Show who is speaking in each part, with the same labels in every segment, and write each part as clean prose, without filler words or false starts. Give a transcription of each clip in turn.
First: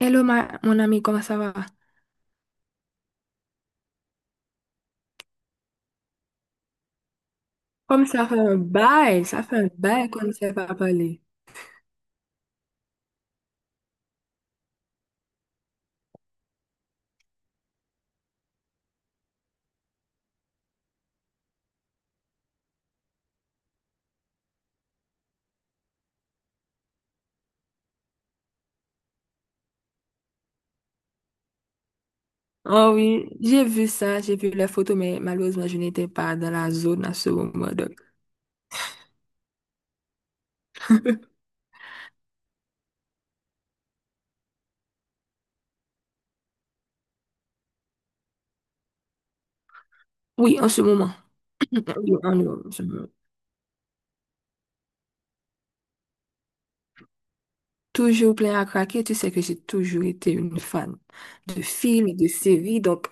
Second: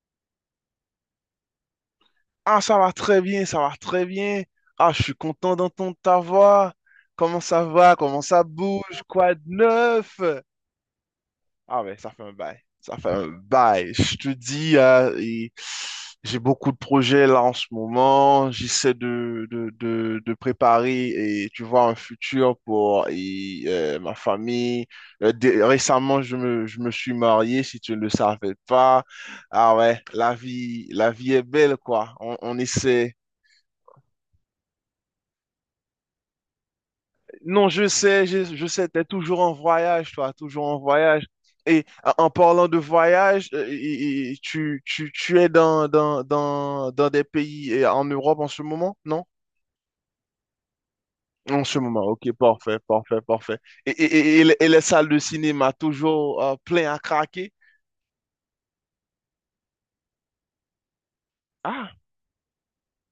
Speaker 1: Hello, mon ami, comment ça va?
Speaker 2: Ah, ça va très bien, ça va très bien. Ah, je suis content d'entendre ta voix. Comment ça va?
Speaker 1: Comme
Speaker 2: Comment
Speaker 1: ça fait
Speaker 2: ça
Speaker 1: un
Speaker 2: bouge?
Speaker 1: bail,
Speaker 2: Quoi de
Speaker 1: ça fait un bail
Speaker 2: neuf?
Speaker 1: qu'on ne s'est pas parlé.
Speaker 2: Ah ouais, ça fait un bail. Ça fait un bail. Je te dis, et j'ai beaucoup de projets là en ce moment. J'essaie de préparer, et, tu vois, un futur pour ma famille. Récemment, je me suis marié, si tu ne le savais pas. Ah ouais, la vie est belle, quoi. On
Speaker 1: Oh
Speaker 2: essaie,
Speaker 1: oui, j'ai vu ça, j'ai vu les photos, mais malheureusement, je n'étais pas dans la zone à ce
Speaker 2: non,
Speaker 1: moment,
Speaker 2: je sais, je sais, t'es toujours en voyage, toi, toujours en voyage. Et en parlant de voyage, et tu es dans des pays en Europe en ce moment, non?
Speaker 1: oui, en ce moment.
Speaker 2: En ce
Speaker 1: Oui,
Speaker 2: moment, ok,
Speaker 1: en
Speaker 2: parfait,
Speaker 1: ce moment.
Speaker 2: parfait, parfait. Et les salles de cinéma, toujours plein à craquer?
Speaker 1: Toujours plein à craquer, tu sais que j'ai toujours été une fan de
Speaker 2: Ah,
Speaker 1: films et de séries, donc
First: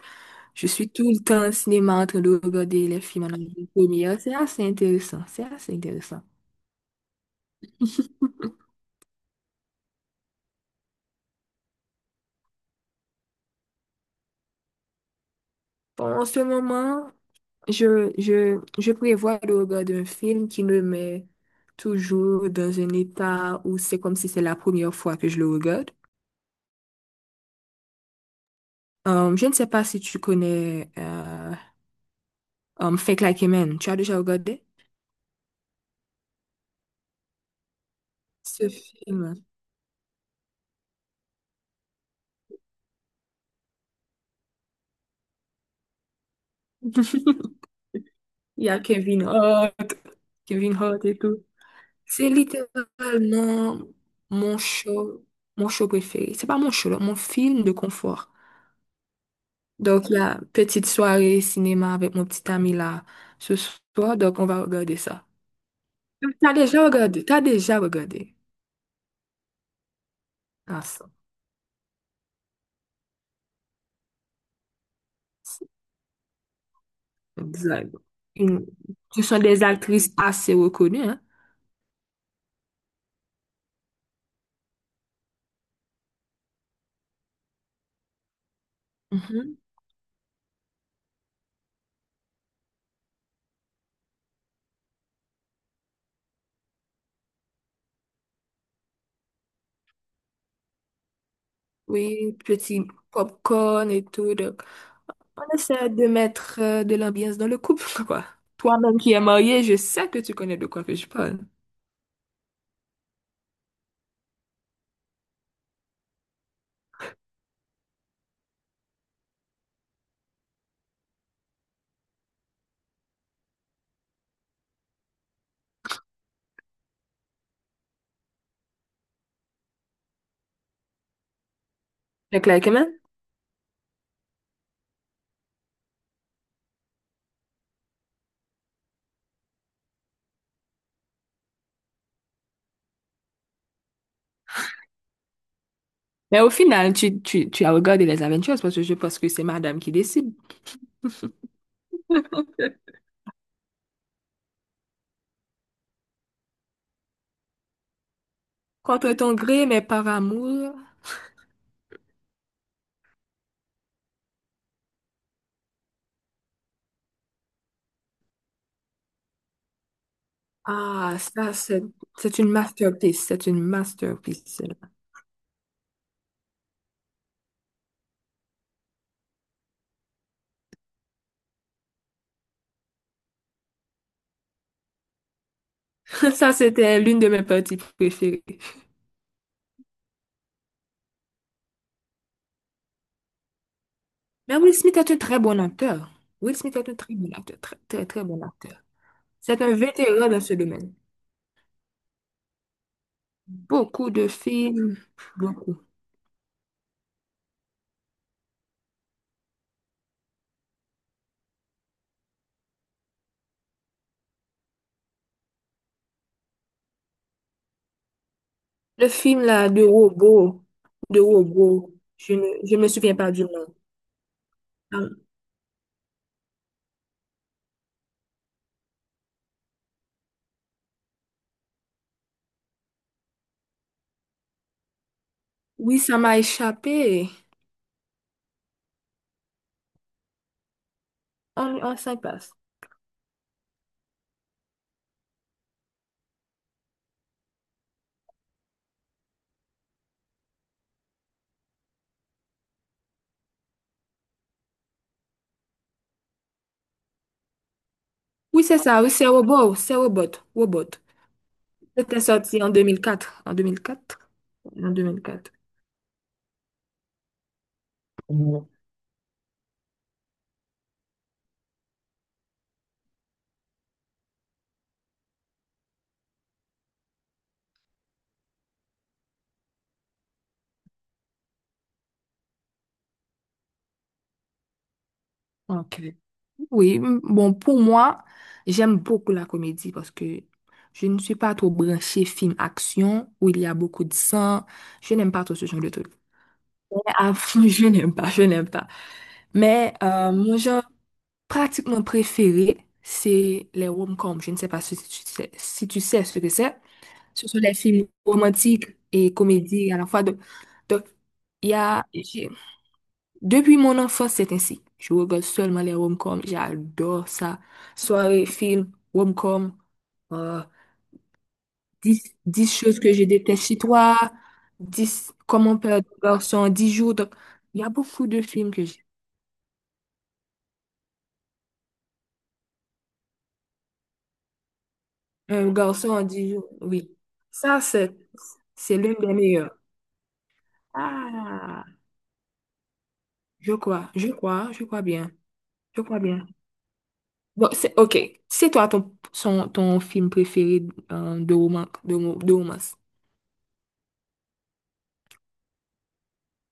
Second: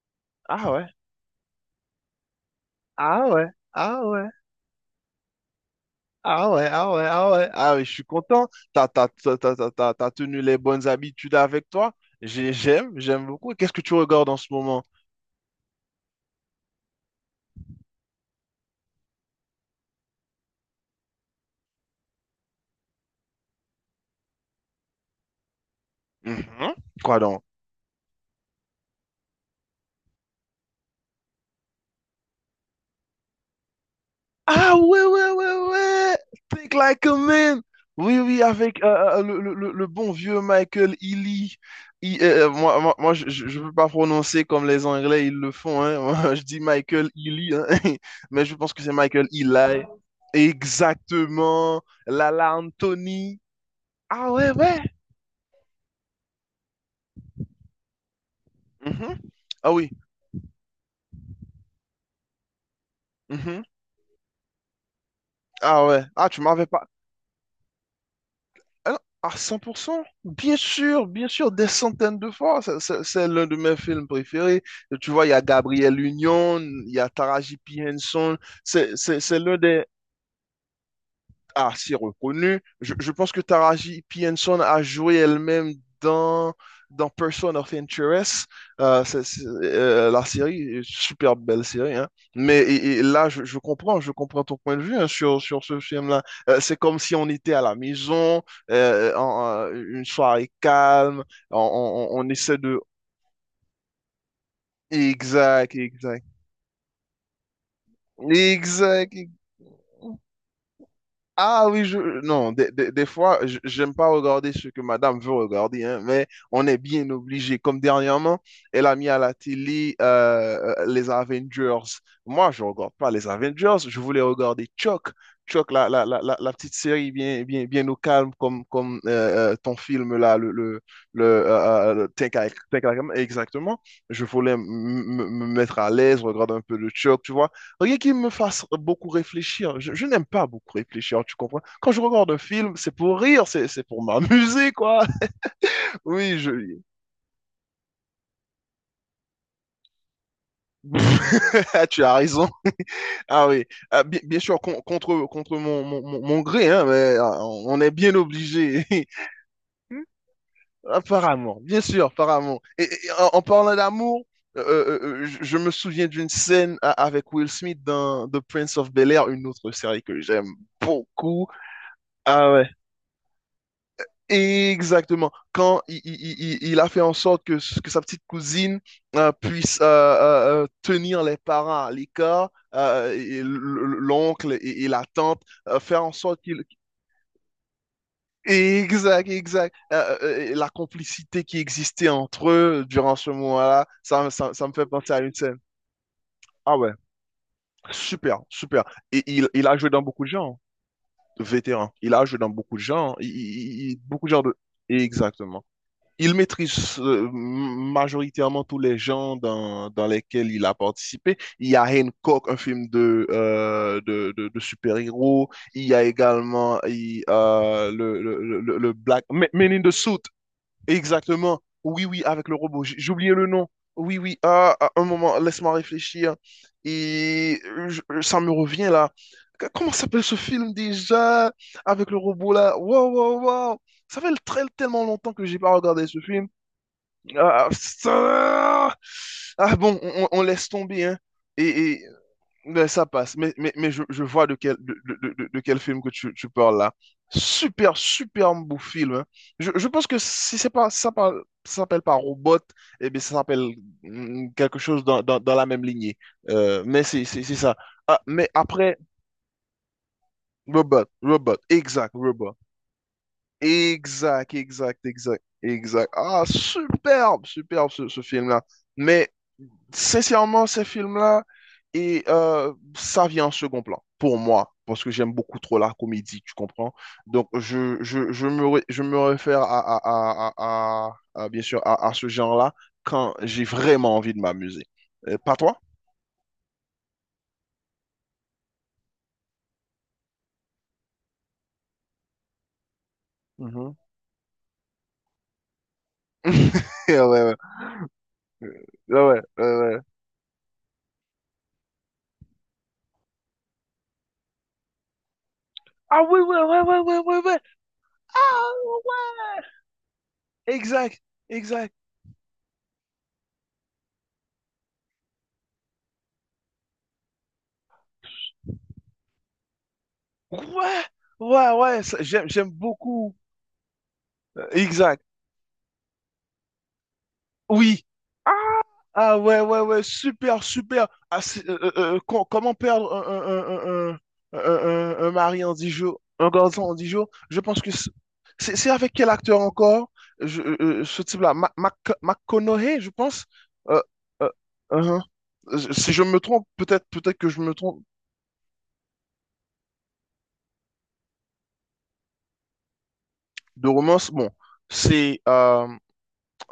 Speaker 1: je
Speaker 2: ah ouais,
Speaker 1: suis tout le temps au cinéma en train de regarder les films
Speaker 2: ah
Speaker 1: en
Speaker 2: ouais, ah
Speaker 1: avant-première.
Speaker 2: ouais,
Speaker 1: C'est assez intéressant, c'est assez intéressant.
Speaker 2: ah ouais, ah ouais, ah ouais, ah ouais, je suis content. T'as tenu les bonnes habitudes avec toi. J'aime beaucoup. Qu'est-ce que tu regardes en ce moment?
Speaker 1: Bon, en ce moment, je prévois le regard d'un film qui me met toujours dans un état où c'est comme si c'est la première fois que je le regarde.
Speaker 2: Mhm. Quoi donc?
Speaker 1: Je ne sais pas si tu connais Fake Like a Man. Tu as déjà regardé
Speaker 2: Ah ouais, ouais, ouais, ouais. Think like a man. Oui, oui,
Speaker 1: ce
Speaker 2: avec
Speaker 1: film?
Speaker 2: le bon vieux Michael Ealy. Moi, je peux pas prononcer comme les Anglais, ils le font, hein. Moi, je dis Michael Ealy, hein. Mais je
Speaker 1: Il y
Speaker 2: pense
Speaker 1: a
Speaker 2: que c'est
Speaker 1: Kevin
Speaker 2: Michael Eli.
Speaker 1: Hart, Kevin Hart et tout.
Speaker 2: Exactement.
Speaker 1: C'est
Speaker 2: Lala Anthony.
Speaker 1: littéralement
Speaker 2: Ah ouais,
Speaker 1: mon
Speaker 2: ouais.
Speaker 1: show, mon show préféré. C'est pas mon show, là, mon film de confort.
Speaker 2: Mhm. Ah oui.
Speaker 1: Donc, la petite soirée cinéma avec mon petit ami là ce
Speaker 2: Mhm.
Speaker 1: soir. Donc, on va regarder ça.
Speaker 2: Ah ouais. Ah, tu
Speaker 1: T'as
Speaker 2: m'avais
Speaker 1: déjà
Speaker 2: pas.
Speaker 1: regardé? T'as déjà regardé?
Speaker 2: Ah non, à 100%,
Speaker 1: Ah, ça,
Speaker 2: bien sûr, des centaines de fois. C'est l'un de mes films préférés. Tu vois, il y a
Speaker 1: c'est
Speaker 2: Gabriel Union, il y a Taraji P.
Speaker 1: exact.
Speaker 2: Henson.
Speaker 1: Une-
Speaker 2: C'est c'est-
Speaker 1: Ce
Speaker 2: c'est
Speaker 1: sont
Speaker 2: l'un
Speaker 1: des
Speaker 2: des,
Speaker 1: actrices assez reconnues, hein?
Speaker 2: assez reconnu. Je pense que Taraji P. Henson a joué elle-même dans, dans, Person of Interest,
Speaker 1: Mhm.
Speaker 2: la série, super belle série, hein. Mais là, je comprends, je comprends ton point de vue hein, sur ce film-là. C'est comme si on était à la maison, une soirée calme, on
Speaker 1: Oui,
Speaker 2: essaie de...
Speaker 1: petit popcorn et tout. Donc, on
Speaker 2: Exact,
Speaker 1: essaie de
Speaker 2: exact.
Speaker 1: mettre de l'ambiance dans le couple, quoi. Toi-même qui
Speaker 2: Exact.
Speaker 1: es marié, je sais que tu connais de quoi que je parle.
Speaker 2: Ah oui, je... non, des fois, j'aime pas regarder ce que madame veut regarder, hein, mais on est bien obligé. Comme dernièrement, elle a mis à la télé les Avengers. Moi, je regarde pas les Avengers, je voulais regarder Chuck. Chuck, la petite série bien, bien, bien au calme, comme ton film là, le, euh, le
Speaker 1: C'est clair quand
Speaker 2: Think
Speaker 1: même.
Speaker 2: I Am, exactement. Je voulais me mettre à l'aise, regarder un peu de Chuck, tu vois. Rien qui me fasse beaucoup réfléchir. Je n'aime pas beaucoup réfléchir, tu comprends? Quand je regarde un film, c'est pour rire, c'est pour m'amuser, quoi. Oui,
Speaker 1: Mais
Speaker 2: je...
Speaker 1: au final, tu as regardé les Avengers parce que je pense que c'est madame qui décide.
Speaker 2: Tu as raison. Ah oui. Ah, bien sûr, contre mon gré, hein, mais ah, on est bien obligé.
Speaker 1: Contre ton gré, mais par amour.
Speaker 2: Apparemment, bien sûr, apparemment. Et en parlant d'amour, je me souviens d'une scène avec Will Smith dans The Prince of Bel-Air, une autre série que j'aime
Speaker 1: Ah,
Speaker 2: beaucoup.
Speaker 1: ça, c'est une
Speaker 2: Ah ouais.
Speaker 1: masterpiece. C'est une masterpiece.
Speaker 2: Exactement. Quand il a fait en sorte que sa petite cousine puisse tenir les parents à l'écart, l'oncle et la tante, faire en sorte
Speaker 1: Ça,
Speaker 2: qu'il...
Speaker 1: c'était l'une de mes parties préférées.
Speaker 2: Exact, exact. La complicité qui existait entre eux durant ce moment-là, ça, ça,
Speaker 1: Mais
Speaker 2: ça me
Speaker 1: Will
Speaker 2: fait
Speaker 1: Smith est
Speaker 2: penser
Speaker 1: un
Speaker 2: à une
Speaker 1: très
Speaker 2: scène.
Speaker 1: bon acteur. Will
Speaker 2: Ah
Speaker 1: Smith est
Speaker 2: ouais,
Speaker 1: un très bon acteur. Très, très, très
Speaker 2: super,
Speaker 1: bon acteur.
Speaker 2: super. Et il,
Speaker 1: C'est
Speaker 2: il
Speaker 1: un
Speaker 2: a joué dans beaucoup
Speaker 1: vétéran
Speaker 2: de
Speaker 1: dans ce
Speaker 2: genres,
Speaker 1: domaine.
Speaker 2: vétéran. Il a joué dans beaucoup de genres,
Speaker 1: Beaucoup
Speaker 2: beaucoup
Speaker 1: de
Speaker 2: de genres de...
Speaker 1: films.
Speaker 2: Exactement.
Speaker 1: Beaucoup.
Speaker 2: Il maîtrise majoritairement tous les genres dans lesquels il a participé. Il y a Hancock, un film de super-héros. Il y a également le
Speaker 1: Le
Speaker 2: Black
Speaker 1: film,
Speaker 2: Men
Speaker 1: là,
Speaker 2: Men in
Speaker 1: de
Speaker 2: the Suit,
Speaker 1: robot. De
Speaker 2: exactement.
Speaker 1: robot.
Speaker 2: Oui, oui, avec le
Speaker 1: Je
Speaker 2: robot.
Speaker 1: me
Speaker 2: J'ai
Speaker 1: souviens
Speaker 2: oublié
Speaker 1: pas du
Speaker 2: le nom.
Speaker 1: nom.
Speaker 2: Oui, oui. Ah, ah, un
Speaker 1: Ah,
Speaker 2: moment, laisse-moi réfléchir. Et ça me revient là. Comment s'appelle ce film déjà? Avec le robot là. Waouh, waouh, waouh. Ça fait tellement longtemps que j'ai pas
Speaker 1: oui,
Speaker 2: regardé
Speaker 1: ça
Speaker 2: ce
Speaker 1: m'a
Speaker 2: film.
Speaker 1: échappé.
Speaker 2: Ah, ça. Ah bon, on laisse tomber, hein.
Speaker 1: On
Speaker 2: Et,
Speaker 1: s'en passe.
Speaker 2: mais ça passe. Mais je vois de quel, de quel film que tu parles là. Super, super beau film, hein. Je pense que si c'est pas, ça s'appelle pas Robot, eh bien, ça s'appelle quelque chose dans la même lignée. Mais c'est ça. Ah, mais
Speaker 1: Oui, c'est
Speaker 2: après,
Speaker 1: ça. Oui, c'est robot. C'est robot. Robot.
Speaker 2: Robot,
Speaker 1: C'était
Speaker 2: Robot.
Speaker 1: sorti en 2004. En 2004.
Speaker 2: Exact,
Speaker 1: En deux
Speaker 2: exact,
Speaker 1: mille
Speaker 2: exact,
Speaker 1: quatre.
Speaker 2: exact. Ah, superbe, superbe ce film-là.
Speaker 1: Ouais.
Speaker 2: Mais sincèrement, ces films-là, et ça vient en second plan, pour moi, parce que j'aime beaucoup trop la comédie, tu comprends? Donc, je me réfère bien sûr, à ce genre-là quand j'ai vraiment envie de m'amuser. Pas toi?
Speaker 1: Ok. Oui, bon, pour moi, j'aime beaucoup la comédie parce que je ne suis pas trop branchée film action où il y a
Speaker 2: Mhm.
Speaker 1: beaucoup de sang. Je n'aime pas trop ce genre de truc. Mais
Speaker 2: Ouais,
Speaker 1: avant,
Speaker 2: ouais,
Speaker 1: je n'aime pas, je n'aime pas.
Speaker 2: ouais, ouais, ouais,
Speaker 1: Mais
Speaker 2: ouais.
Speaker 1: mon genre pratiquement préféré, c'est les rom-coms. Je ne sais pas si tu sais, si tu
Speaker 2: Ah
Speaker 1: sais ce
Speaker 2: oui,
Speaker 1: que
Speaker 2: ouais,
Speaker 1: c'est.
Speaker 2: ouais, ouais, ouais, ouais,
Speaker 1: Ce sont
Speaker 2: ouais.
Speaker 1: les films
Speaker 2: Ah
Speaker 1: romantiques et
Speaker 2: ouais!
Speaker 1: comédies à la fois. Donc,
Speaker 2: Exact,
Speaker 1: il y
Speaker 2: exact.
Speaker 1: a, depuis mon enfance, c'est ainsi. Je regarde seulement les rom-coms. J'adore ça. Soirée, film, rom-com. Euh,
Speaker 2: Ouais, ouais, ouais,
Speaker 1: dix
Speaker 2: j'aime,
Speaker 1: 10
Speaker 2: j'aime
Speaker 1: choses que je
Speaker 2: beaucoup.
Speaker 1: déteste chez toi.
Speaker 2: Exact.
Speaker 1: Dix Comment perdre un garçon en 10 jours. Donc, il y a
Speaker 2: Oui.
Speaker 1: beaucoup de
Speaker 2: Ah,
Speaker 1: films que j'ai.
Speaker 2: ah, ouais, ouais, ouais, super, super. Ah, comment perdre un mari
Speaker 1: Un
Speaker 2: en 10
Speaker 1: garçon
Speaker 2: jours,
Speaker 1: en
Speaker 2: un
Speaker 1: 10 jours,
Speaker 2: garçon en 10
Speaker 1: oui.
Speaker 2: jours? Je
Speaker 1: Ça,
Speaker 2: pense que c'est c'est- c'est
Speaker 1: c'est
Speaker 2: avec
Speaker 1: l'un des
Speaker 2: quel acteur
Speaker 1: meilleurs.
Speaker 2: encore? Ce type-là,
Speaker 1: Ah,
Speaker 2: McConaughey, je pense.
Speaker 1: je
Speaker 2: Euh,
Speaker 1: crois, je
Speaker 2: euh,
Speaker 1: crois, je crois
Speaker 2: uh-huh.
Speaker 1: bien. Je
Speaker 2: Si
Speaker 1: crois
Speaker 2: je me
Speaker 1: bien.
Speaker 2: trompe, peut-être que je
Speaker 1: Bon,
Speaker 2: me
Speaker 1: c'est
Speaker 2: trompe
Speaker 1: ok. C'est toi ton, son- ton film préféré de romance, de romance.
Speaker 2: de romance. Bon, c'est. euh,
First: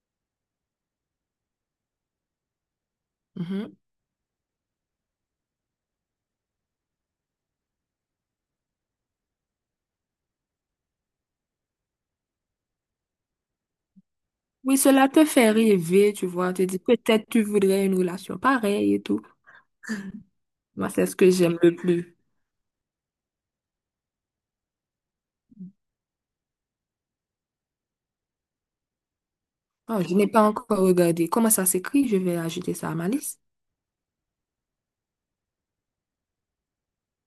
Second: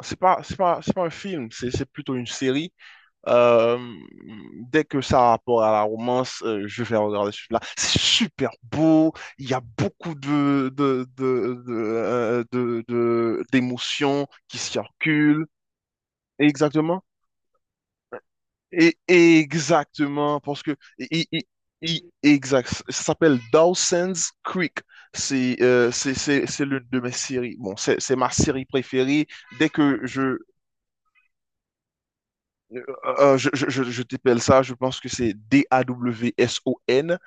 Speaker 2: c'est pas, c'est pas un film, c'est plutôt une série.
Speaker 1: Mhm.
Speaker 2: Euh, Dès que ça a rapport à la romance, je vais regarder celui-là. C'est super beau, il y a beaucoup d'émotions qui
Speaker 1: Oui, cela te
Speaker 2: circulent.
Speaker 1: fait rêver, tu vois. Te dis
Speaker 2: Exactement.
Speaker 1: peut-être tu voudrais une relation
Speaker 2: Et
Speaker 1: pareille et tout.
Speaker 2: exactement, parce que
Speaker 1: Moi, c'est ce que j'aime le plus.
Speaker 2: exact, ça s'appelle Dawson's Creek. C'est l'une de mes séries. Bon, c'est ma série préférée. Dès
Speaker 1: Oh,
Speaker 2: que
Speaker 1: je n'ai
Speaker 2: je
Speaker 1: pas encore regardé. Comment ça s'écrit? Je vais ajouter
Speaker 2: Euh,
Speaker 1: ça à ma
Speaker 2: euh, euh,
Speaker 1: liste.
Speaker 2: je, je, je, je t'appelle ça, je pense que c'est Dawson,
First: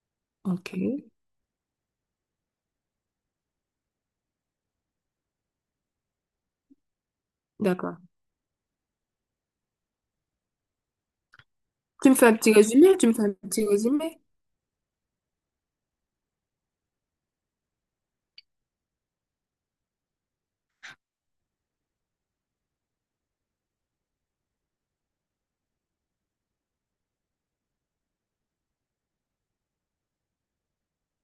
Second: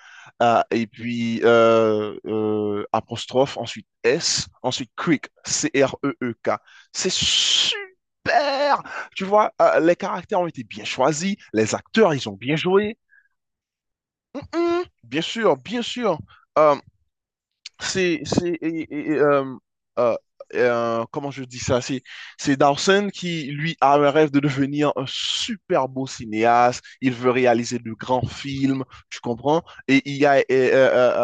Speaker 1: Ok,
Speaker 2: et puis apostrophe, ensuite S, ensuite Creek, Creek. C'est
Speaker 1: d'accord.
Speaker 2: super! Tu vois, les caractères ont été bien choisis, les
Speaker 1: Tu
Speaker 2: acteurs,
Speaker 1: me fais
Speaker 2: ils
Speaker 1: un
Speaker 2: ont
Speaker 1: petit
Speaker 2: bien
Speaker 1: résumé?
Speaker 2: joué.
Speaker 1: Tu me fais un petit résumé?
Speaker 2: Bien sûr, bien sûr. Euh, c'est, c'est, et- et- euh, euh, Comment je dis ça? C'est Dawson qui, lui, a un rêve de devenir un super beau cinéaste. Il veut réaliser de grands films, tu comprends? Et il y a euh, euh,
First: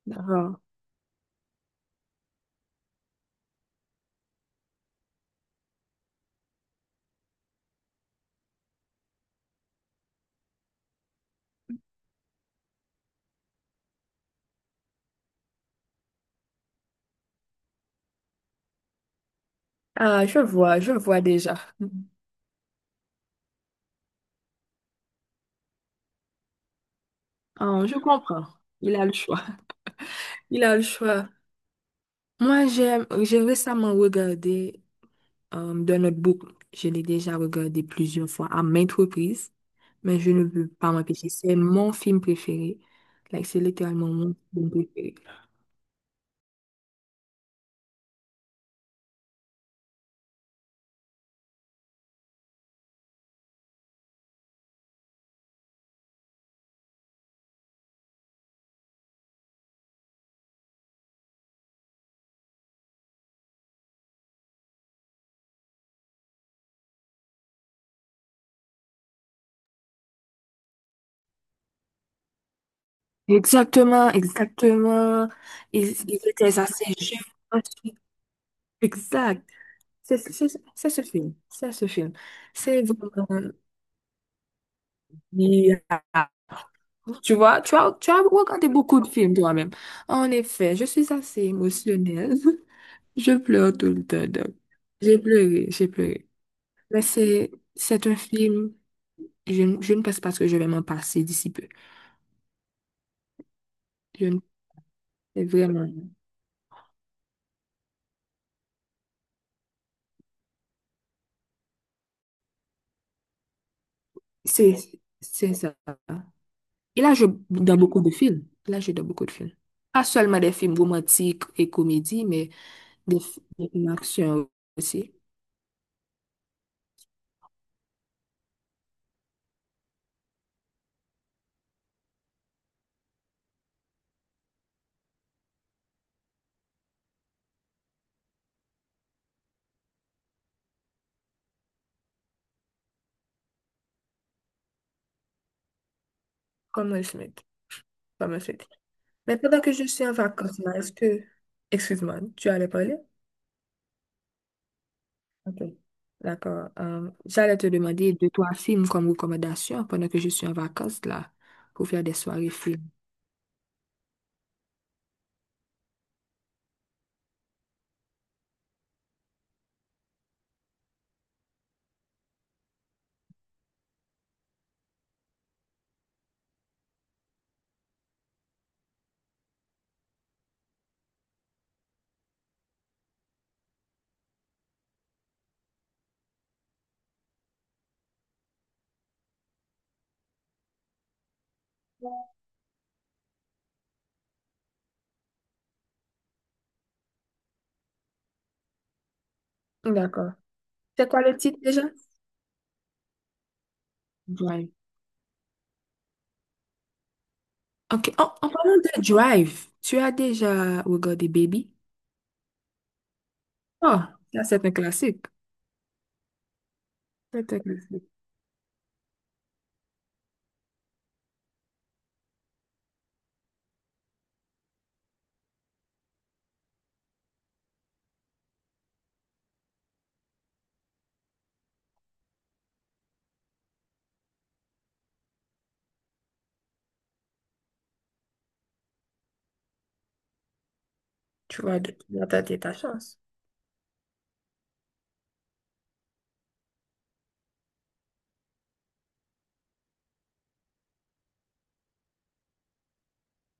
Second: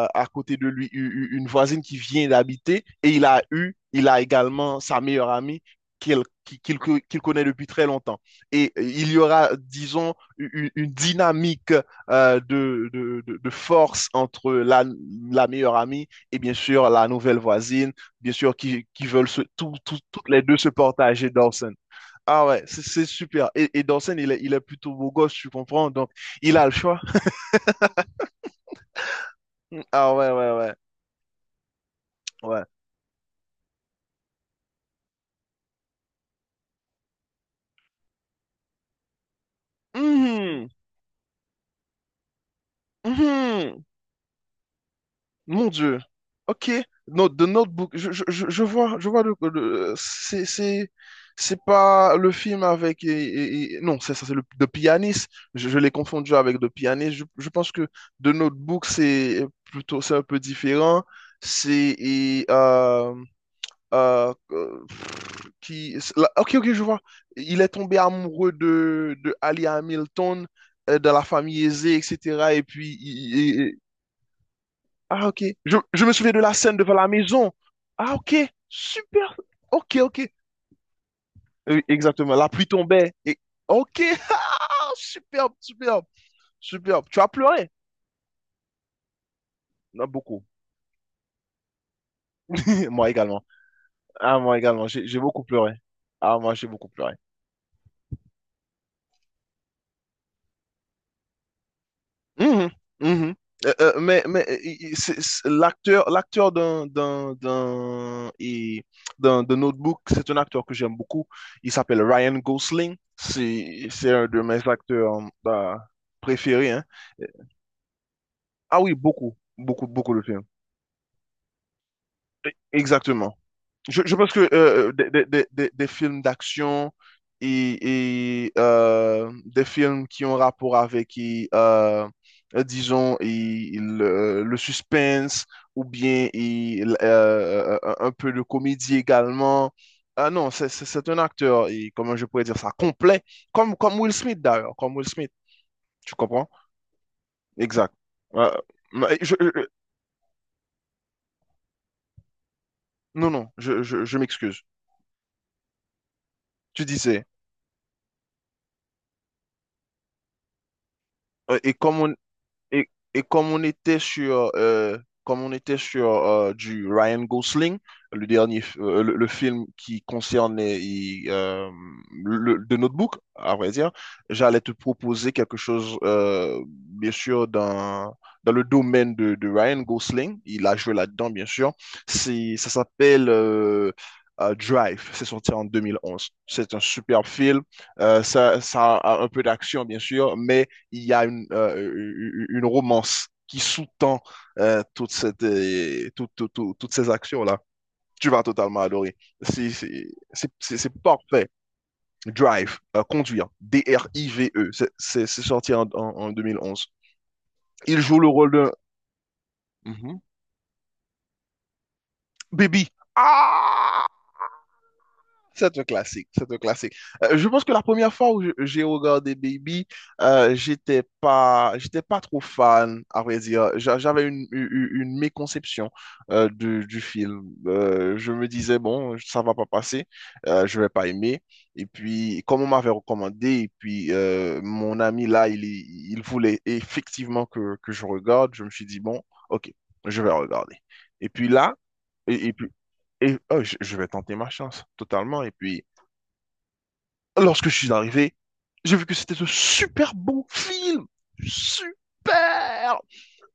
Speaker 2: euh, à côté
Speaker 1: D'accord.
Speaker 2: de lui une voisine qui vient d'habiter et il a eu, il a également sa meilleure amie qu'il qui- qu'il co- qu'il connaît depuis très longtemps. Il y aura, disons, une, dynamique de force entre la meilleure amie et bien sûr la nouvelle voisine, bien sûr qui veulent
Speaker 1: Ah,
Speaker 2: toutes les deux se
Speaker 1: je vois
Speaker 2: partager
Speaker 1: déjà.
Speaker 2: Dawson.
Speaker 1: Mhm.
Speaker 2: Ah ouais, c'est super. Et Dawson, il est plutôt beau gosse, tu comprends? Donc, il a le choix.
Speaker 1: Ah, je comprends. Il a le choix.
Speaker 2: Ah ouais, ouais,
Speaker 1: Il
Speaker 2: ouais,
Speaker 1: a le choix.
Speaker 2: ouais.
Speaker 1: Moi, j'aime, j'ai récemment regardé The Notebook, je l'ai déjà regardé plusieurs fois à maintes reprises, mais je ne peux
Speaker 2: Mhm,
Speaker 1: pas m'empêcher. C'est mon film préféré. Like, c'est
Speaker 2: mhm.
Speaker 1: littéralement mon film préféré.
Speaker 2: Mon Dieu. Ok. Note, The Notebook. Je vois, c'est pas le film avec, non, c'est ça, c'est le The Pianist. Je l'ai confondu avec The Pianist. Je pense que The Notebook, c'est un peu différent. C'est, et, pff, qui, Ok, ok, je vois. Il est tombé amoureux de Ali Hamilton, de la famille aisée, etc. Et puis,
Speaker 1: Exactement, exactement.
Speaker 2: ah, ok. Je,
Speaker 1: Ils,
Speaker 2: je me
Speaker 1: ils
Speaker 2: souviens de
Speaker 1: étaient
Speaker 2: la scène
Speaker 1: assez
Speaker 2: devant la
Speaker 1: jeunes
Speaker 2: maison.
Speaker 1: ensuite.
Speaker 2: Ah, ok. Super.
Speaker 1: Exact.
Speaker 2: Ok, ok.
Speaker 1: C'est ce film. C'est
Speaker 2: Oui,
Speaker 1: ce film.
Speaker 2: exactement. La pluie
Speaker 1: C'est
Speaker 2: tombait.
Speaker 1: vraiment...
Speaker 2: Et... Ok. Ah, superbe,
Speaker 1: Yeah.
Speaker 2: superbe, superbe. Tu as
Speaker 1: Tu vois,
Speaker 2: pleuré?
Speaker 1: tu as regardé beaucoup de films toi-même.
Speaker 2: Non,
Speaker 1: En
Speaker 2: beaucoup.
Speaker 1: effet, je suis assez émotionnelle.
Speaker 2: Moi
Speaker 1: Je
Speaker 2: également.
Speaker 1: pleure tout le temps,
Speaker 2: Ah,
Speaker 1: donc.
Speaker 2: moi également. J'ai
Speaker 1: J'ai
Speaker 2: j'ai beaucoup
Speaker 1: pleuré,
Speaker 2: pleuré.
Speaker 1: j'ai pleuré.
Speaker 2: Ah, moi, j'ai beaucoup
Speaker 1: Mais
Speaker 2: pleuré.
Speaker 1: c'est un film, je ne pense pas que je vais m'en passer d'ici peu.
Speaker 2: Mhm, mhm. Euh, euh,
Speaker 1: Je
Speaker 2: mais
Speaker 1: ne,
Speaker 2: mais euh,
Speaker 1: c'est vraiment,
Speaker 2: l'acteur d'un d'un d'un et d'un de Notebook, c'est un acteur que j'aime beaucoup. Il s'appelle Ryan Gosling. C'est un de mes
Speaker 1: c'est,
Speaker 2: acteurs
Speaker 1: c'est ça.
Speaker 2: euh, préférés, hein.
Speaker 1: et là je Là,
Speaker 2: Ah
Speaker 1: je
Speaker 2: oui,
Speaker 1: dans beaucoup de
Speaker 2: beaucoup
Speaker 1: films.
Speaker 2: beaucoup
Speaker 1: Pas
Speaker 2: beaucoup de
Speaker 1: seulement
Speaker 2: films.
Speaker 1: des films romantiques et comédies, mais
Speaker 2: Exactement.
Speaker 1: des films
Speaker 2: Je pense
Speaker 1: d'action
Speaker 2: que
Speaker 1: aussi.
Speaker 2: des films d'action et, des films qui ont rapport avec, disons, et le suspense ou bien un peu de comédie également. Ah non, c'est un acteur, et comment je pourrais dire ça, complet, comme Will Smith d'ailleurs, comme Will Smith, tu comprends?
Speaker 1: Comme Will Smith.
Speaker 2: Exact.
Speaker 1: Comme Will
Speaker 2: Euh,
Speaker 1: Smith.
Speaker 2: mais
Speaker 1: Mais
Speaker 2: je-
Speaker 1: pendant
Speaker 2: je-
Speaker 1: que je suis en vacances, là, est-ce que... Excuse-moi, tu allais parler?
Speaker 2: non, non, je m'excuse.
Speaker 1: Ok, d'accord.
Speaker 2: Tu disais,
Speaker 1: J'allais te demander deux, trois films comme recommandation pendant que je suis en vacances là,
Speaker 2: euh, et
Speaker 1: pour faire des
Speaker 2: comme
Speaker 1: soirées films.
Speaker 2: Et, et comme on était sur, comme on était sur du Ryan Gosling, le dernier, le film qui concernait The Notebook, à vrai dire, j'allais te proposer quelque chose, bien sûr, dans le domaine de Ryan Gosling. Il a joué là-dedans, bien sûr. Ça s'appelle Drive. C'est sorti en 2011. C'est un super film. Ça a un peu d'action, bien sûr, mais il y a une romance qui sous-tend toutes ces actions-là. Tu vas totalement adorer. C'est c'est-
Speaker 1: D'accord.
Speaker 2: c'est
Speaker 1: C'est quoi le
Speaker 2: parfait.
Speaker 1: titre déjà?
Speaker 2: Drive, conduire,
Speaker 1: Drive.
Speaker 2: D-R-I-V-E, c'est sorti en 2011. Il
Speaker 1: Ok, en,
Speaker 2: joue le
Speaker 1: en
Speaker 2: rôle
Speaker 1: parlant
Speaker 2: de
Speaker 1: de Drive, tu as
Speaker 2: Mhm.
Speaker 1: déjà regardé Baby?
Speaker 2: Baby.
Speaker 1: Oh,
Speaker 2: Ah!
Speaker 1: ça c'est un classique.
Speaker 2: C'est un classique, c'est un classique. Je
Speaker 1: C'est un
Speaker 2: pense que la
Speaker 1: classique.
Speaker 2: première fois où j'ai regardé Baby, j'étais pas trop fan, à vrai dire. J'avais une méconception du film. Je me disais, bon, ça va pas passer, je vais pas aimer. Et puis, comme on m'avait recommandé, et puis mon ami là, il voulait effectivement que je regarde, je me suis dit, bon, ok, je vais regarder. Et puis là,
Speaker 1: Tu vas
Speaker 2: et, et
Speaker 1: tenter
Speaker 2: puis,
Speaker 1: ta chance.
Speaker 2: oh, je vais tenter ma chance totalement. Et puis, lorsque je suis arrivé, j'ai vu que c'était un super bon film. Super!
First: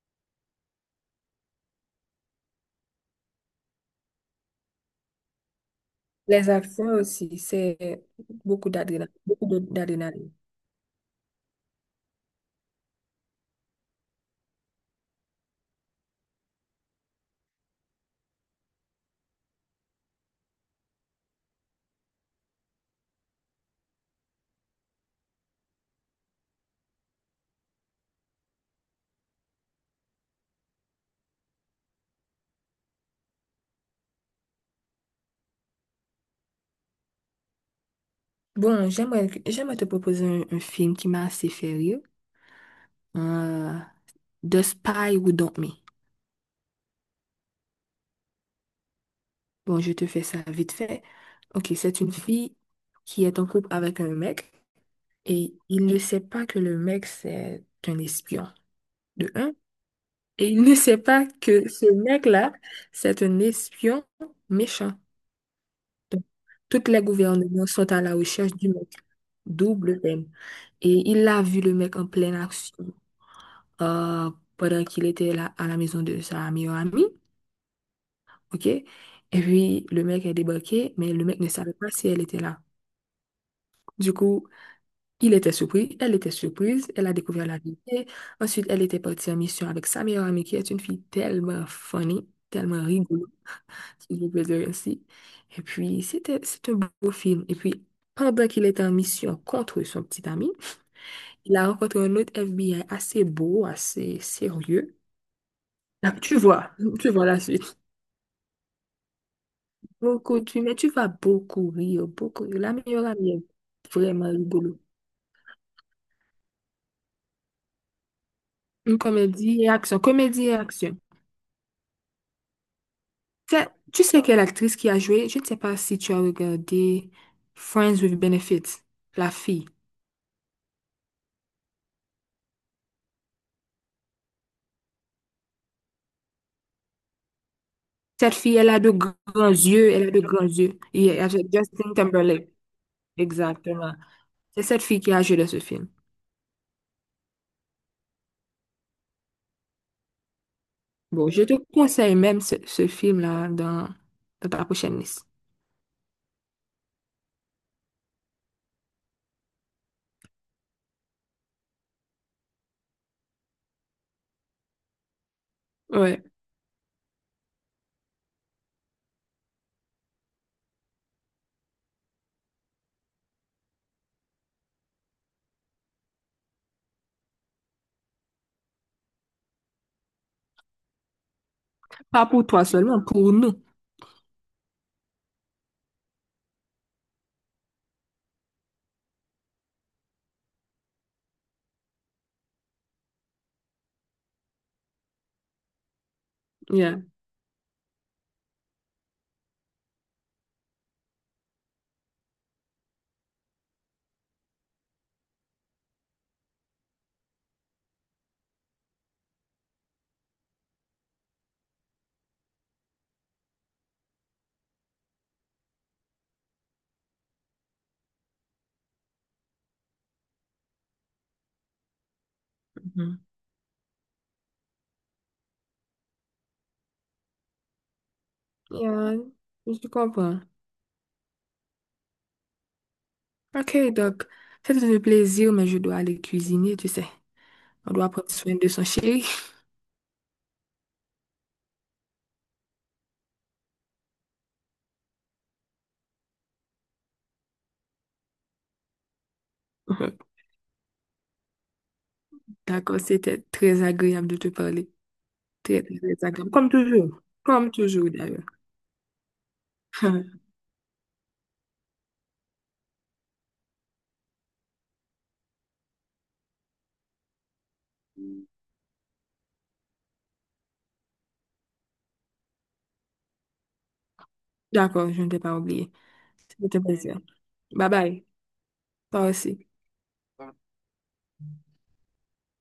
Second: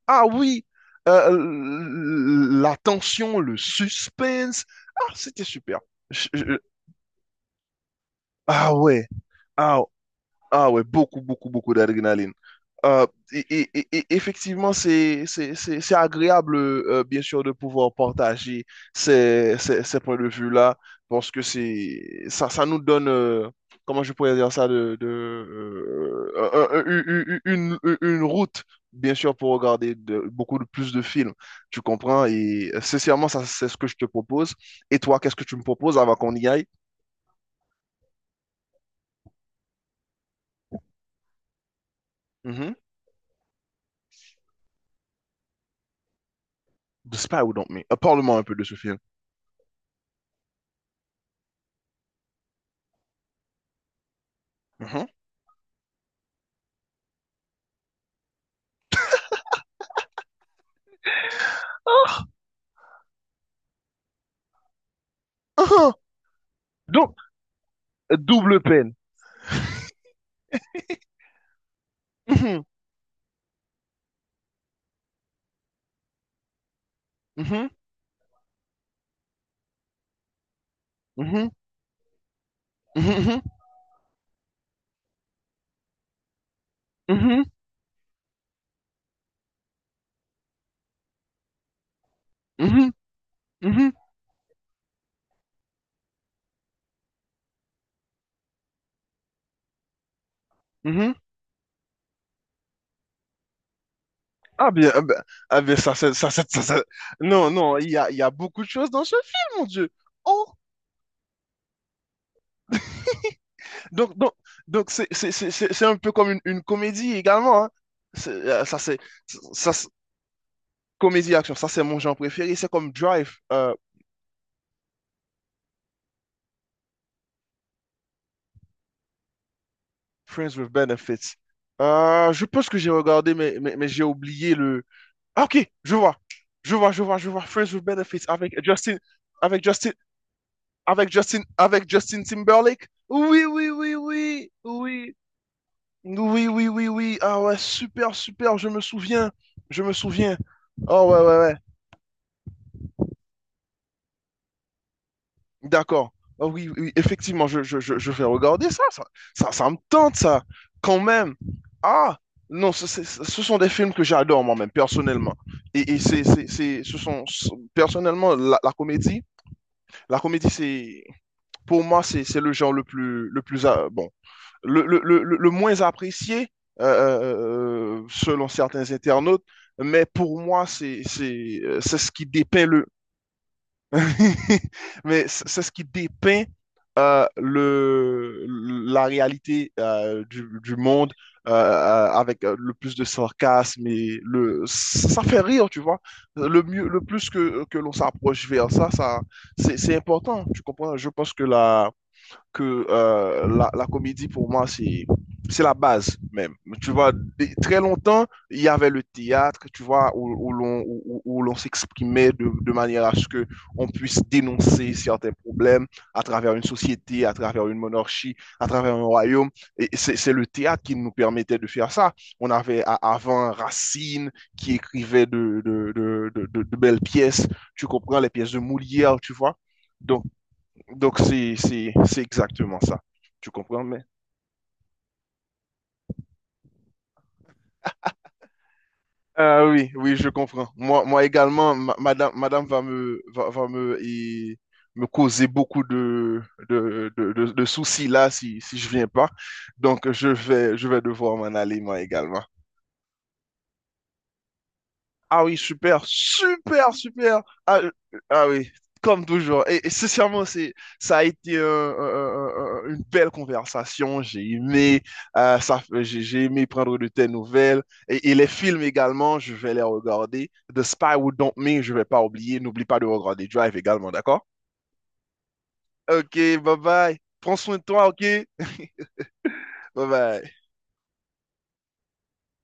Speaker 2: Ah oui, la tension, le suspense. Ah, c'était super. Je-
Speaker 1: Les
Speaker 2: je-
Speaker 1: actions aussi, c'est beaucoup
Speaker 2: ah ouais,
Speaker 1: d'adrénaline. Beaucoup
Speaker 2: ah
Speaker 1: d'adrénaline.
Speaker 2: ouais, beaucoup, beaucoup, beaucoup d'adrénaline. Euh, et effectivement, c'est agréable, bien sûr, de pouvoir partager ces points de vue-là, parce que ça nous donne, comment je pourrais dire ça, une route, bien sûr, pour regarder beaucoup de, plus de films. Tu comprends? Et sincèrement, ça, c'est ce que je te propose. Et toi, qu'est-ce que tu me proposes avant qu'on y aille?
Speaker 1: Bon, j'aimerais, j'aimerais te proposer un film qui m'a assez fait rire.
Speaker 2: Mhm.
Speaker 1: Euh, The Spy Who Dumped Me.
Speaker 2: De Spy Don't Me. Parle-moi un peu de ce film.
Speaker 1: Bon, je te fais ça vite fait. Ok, c'est une fille qui est en couple avec un mec
Speaker 2: Mhm.
Speaker 1: et il ne sait pas que le mec, c'est un espion, de un. Et il ne sait pas que ce mec-là, c'est un espion méchant.
Speaker 2: Mhm.
Speaker 1: Donc, toutes les
Speaker 2: Donc,
Speaker 1: gouvernements sont à la recherche
Speaker 2: double
Speaker 1: du mec.
Speaker 2: peine.
Speaker 1: Double peine. Et il a vu le mec en pleine
Speaker 2: Mhm.
Speaker 1: action euh, pendant qu'il était là à la maison de sa meilleure amie.
Speaker 2: Mhm.
Speaker 1: OK? Et puis, le mec est débarqué, mais le mec ne
Speaker 2: Mhm.
Speaker 1: savait pas si elle était là.
Speaker 2: Mhm.
Speaker 1: Du coup, il était surpris, elle était surprise, elle a
Speaker 2: Mhm.
Speaker 1: découvert la vérité. Ensuite, elle était partie en mission avec sa meilleure amie, qui est une fille tellement funny, tellement
Speaker 2: Mhm.
Speaker 1: rigolo,
Speaker 2: Mhm.
Speaker 1: si je peux dire ainsi. Et puis, c'était, c'est un beau film. Et puis, pendant qu'il était en mission contre son petit ami,
Speaker 2: Mhm.
Speaker 1: il a rencontré un autre FBI assez beau, assez
Speaker 2: Ah bien,
Speaker 1: sérieux.
Speaker 2: ah ben, ah bien, ça,
Speaker 1: Là,
Speaker 2: c'est- ça,
Speaker 1: tu
Speaker 2: c'est- ça,
Speaker 1: vois,
Speaker 2: c'est-
Speaker 1: tu vois la
Speaker 2: non,
Speaker 1: suite.
Speaker 2: non, il y a beaucoup de choses dans ce film, mon Dieu.
Speaker 1: Beaucoup,
Speaker 2: Oh,
Speaker 1: tu, mais tu vas beaucoup rire, beaucoup rire. La meilleure amie est
Speaker 2: donc,
Speaker 1: vraiment
Speaker 2: donc,
Speaker 1: rigolo.
Speaker 2: donc c'est un peu comme une comédie également, hein. C'est, ça,
Speaker 1: Une
Speaker 2: c'est
Speaker 1: comédie et
Speaker 2: ça, c'est-
Speaker 1: action, comédie et action.
Speaker 2: comédie action. Ça, c'est mon genre préféré. C'est comme Drive,
Speaker 1: Tu sais tu sais quelle actrice qui a joué? Je ne sais pas si tu as regardé Friends with Benefits, la fille.
Speaker 2: Friends with Benefits. Je pense que j'ai regardé, mais j'ai oublié. Ah, ok, je vois. Je vois. Friends with Benefits
Speaker 1: Cette
Speaker 2: avec
Speaker 1: fille, elle a de
Speaker 2: Justin,
Speaker 1: grands
Speaker 2: avec
Speaker 1: yeux,
Speaker 2: Justin,
Speaker 1: elle a de grands yeux. Et avec
Speaker 2: Avec
Speaker 1: Justin
Speaker 2: Justin
Speaker 1: Timberlake,
Speaker 2: Timberlake.
Speaker 1: exactement. C'est cette fille qui
Speaker 2: Oui.
Speaker 1: a joué dans ce film.
Speaker 2: Oui. Ah ouais, super, super. Je me souviens. Je me souviens. Oh ouais,
Speaker 1: Bon,
Speaker 2: ouais,
Speaker 1: je te
Speaker 2: ouais.
Speaker 1: conseille même ce film-là dans, dans ta prochaine liste.
Speaker 2: D'accord. Ah oui, oui, effectivement, je vais regarder ça, ça. Ça me tente, ça. Quand même. Ah, non, c'est- ce sont des films que j'adore moi-même, personnellement.
Speaker 1: Ouais.
Speaker 2: Ce sont, personnellement, la comédie. La comédie, c'est, pour moi, c'est le genre le plus, bon, moins apprécié selon certains internautes, mais pour moi, c'est ce
Speaker 1: Pas
Speaker 2: qui
Speaker 1: pour toi
Speaker 2: dépeint le,
Speaker 1: seulement, pour nous.
Speaker 2: C'est ce qui dépeint euh, le, la réalité du monde avec le plus de sarcasme et le, ça fait rire, tu vois. Le mieux,
Speaker 1: Yeah.
Speaker 2: le plus que l'on s'approche vers ça, ça, c'est important, tu comprends? Je pense que la comédie, pour moi, c'est la base même. Tu vois, très longtemps, il y avait le théâtre, tu vois, où l'on s'exprimait de manière à ce que on puisse dénoncer certains problèmes à travers une société, à travers une monarchie, à travers un royaume. Et c'est le théâtre qui nous permettait de faire ça. On avait
Speaker 1: Mhm.
Speaker 2: avant Racine qui écrivait de belles pièces, tu comprends, les pièces de
Speaker 1: Yeah,
Speaker 2: Molière, tu vois.
Speaker 1: je comprends.
Speaker 2: Donc, c'est exactement ça. Tu
Speaker 1: Ok,
Speaker 2: comprends, mais...
Speaker 1: donc, c'était un plaisir, mais je dois aller cuisiner, tu sais. On doit prendre soin de son chéri.
Speaker 2: Ah oui, oui, je comprends. Moi, moi également, madame, va me et me causer beaucoup de soucis là si, si je viens pas. Donc, je vais devoir m'en aller, moi également.
Speaker 1: D'accord, c'était très agréable de te parler.
Speaker 2: Ah oui,
Speaker 1: Très, très,
Speaker 2: super,
Speaker 1: très agréable. Comme
Speaker 2: super,
Speaker 1: toujours.
Speaker 2: super.
Speaker 1: Comme
Speaker 2: Ah,
Speaker 1: toujours, d'ailleurs.
Speaker 2: ah oui, comme toujours. Et sincèrement, c'est, ça a été une belle conversation. J'ai aimé, ça, j'ai aimé prendre de tes nouvelles. Et les films également, je vais les regarder. The Spy Who Dumped Me, je vais pas oublier. N'oublie pas de regarder Drive également, d'accord?
Speaker 1: D'accord, je ne t'ai pas oublié.
Speaker 2: Ok,
Speaker 1: C'était
Speaker 2: bye
Speaker 1: un plaisir.
Speaker 2: bye. Prends soin de
Speaker 1: Bye
Speaker 2: toi, ok?
Speaker 1: bye. Toi aussi.
Speaker 2: Bye bye.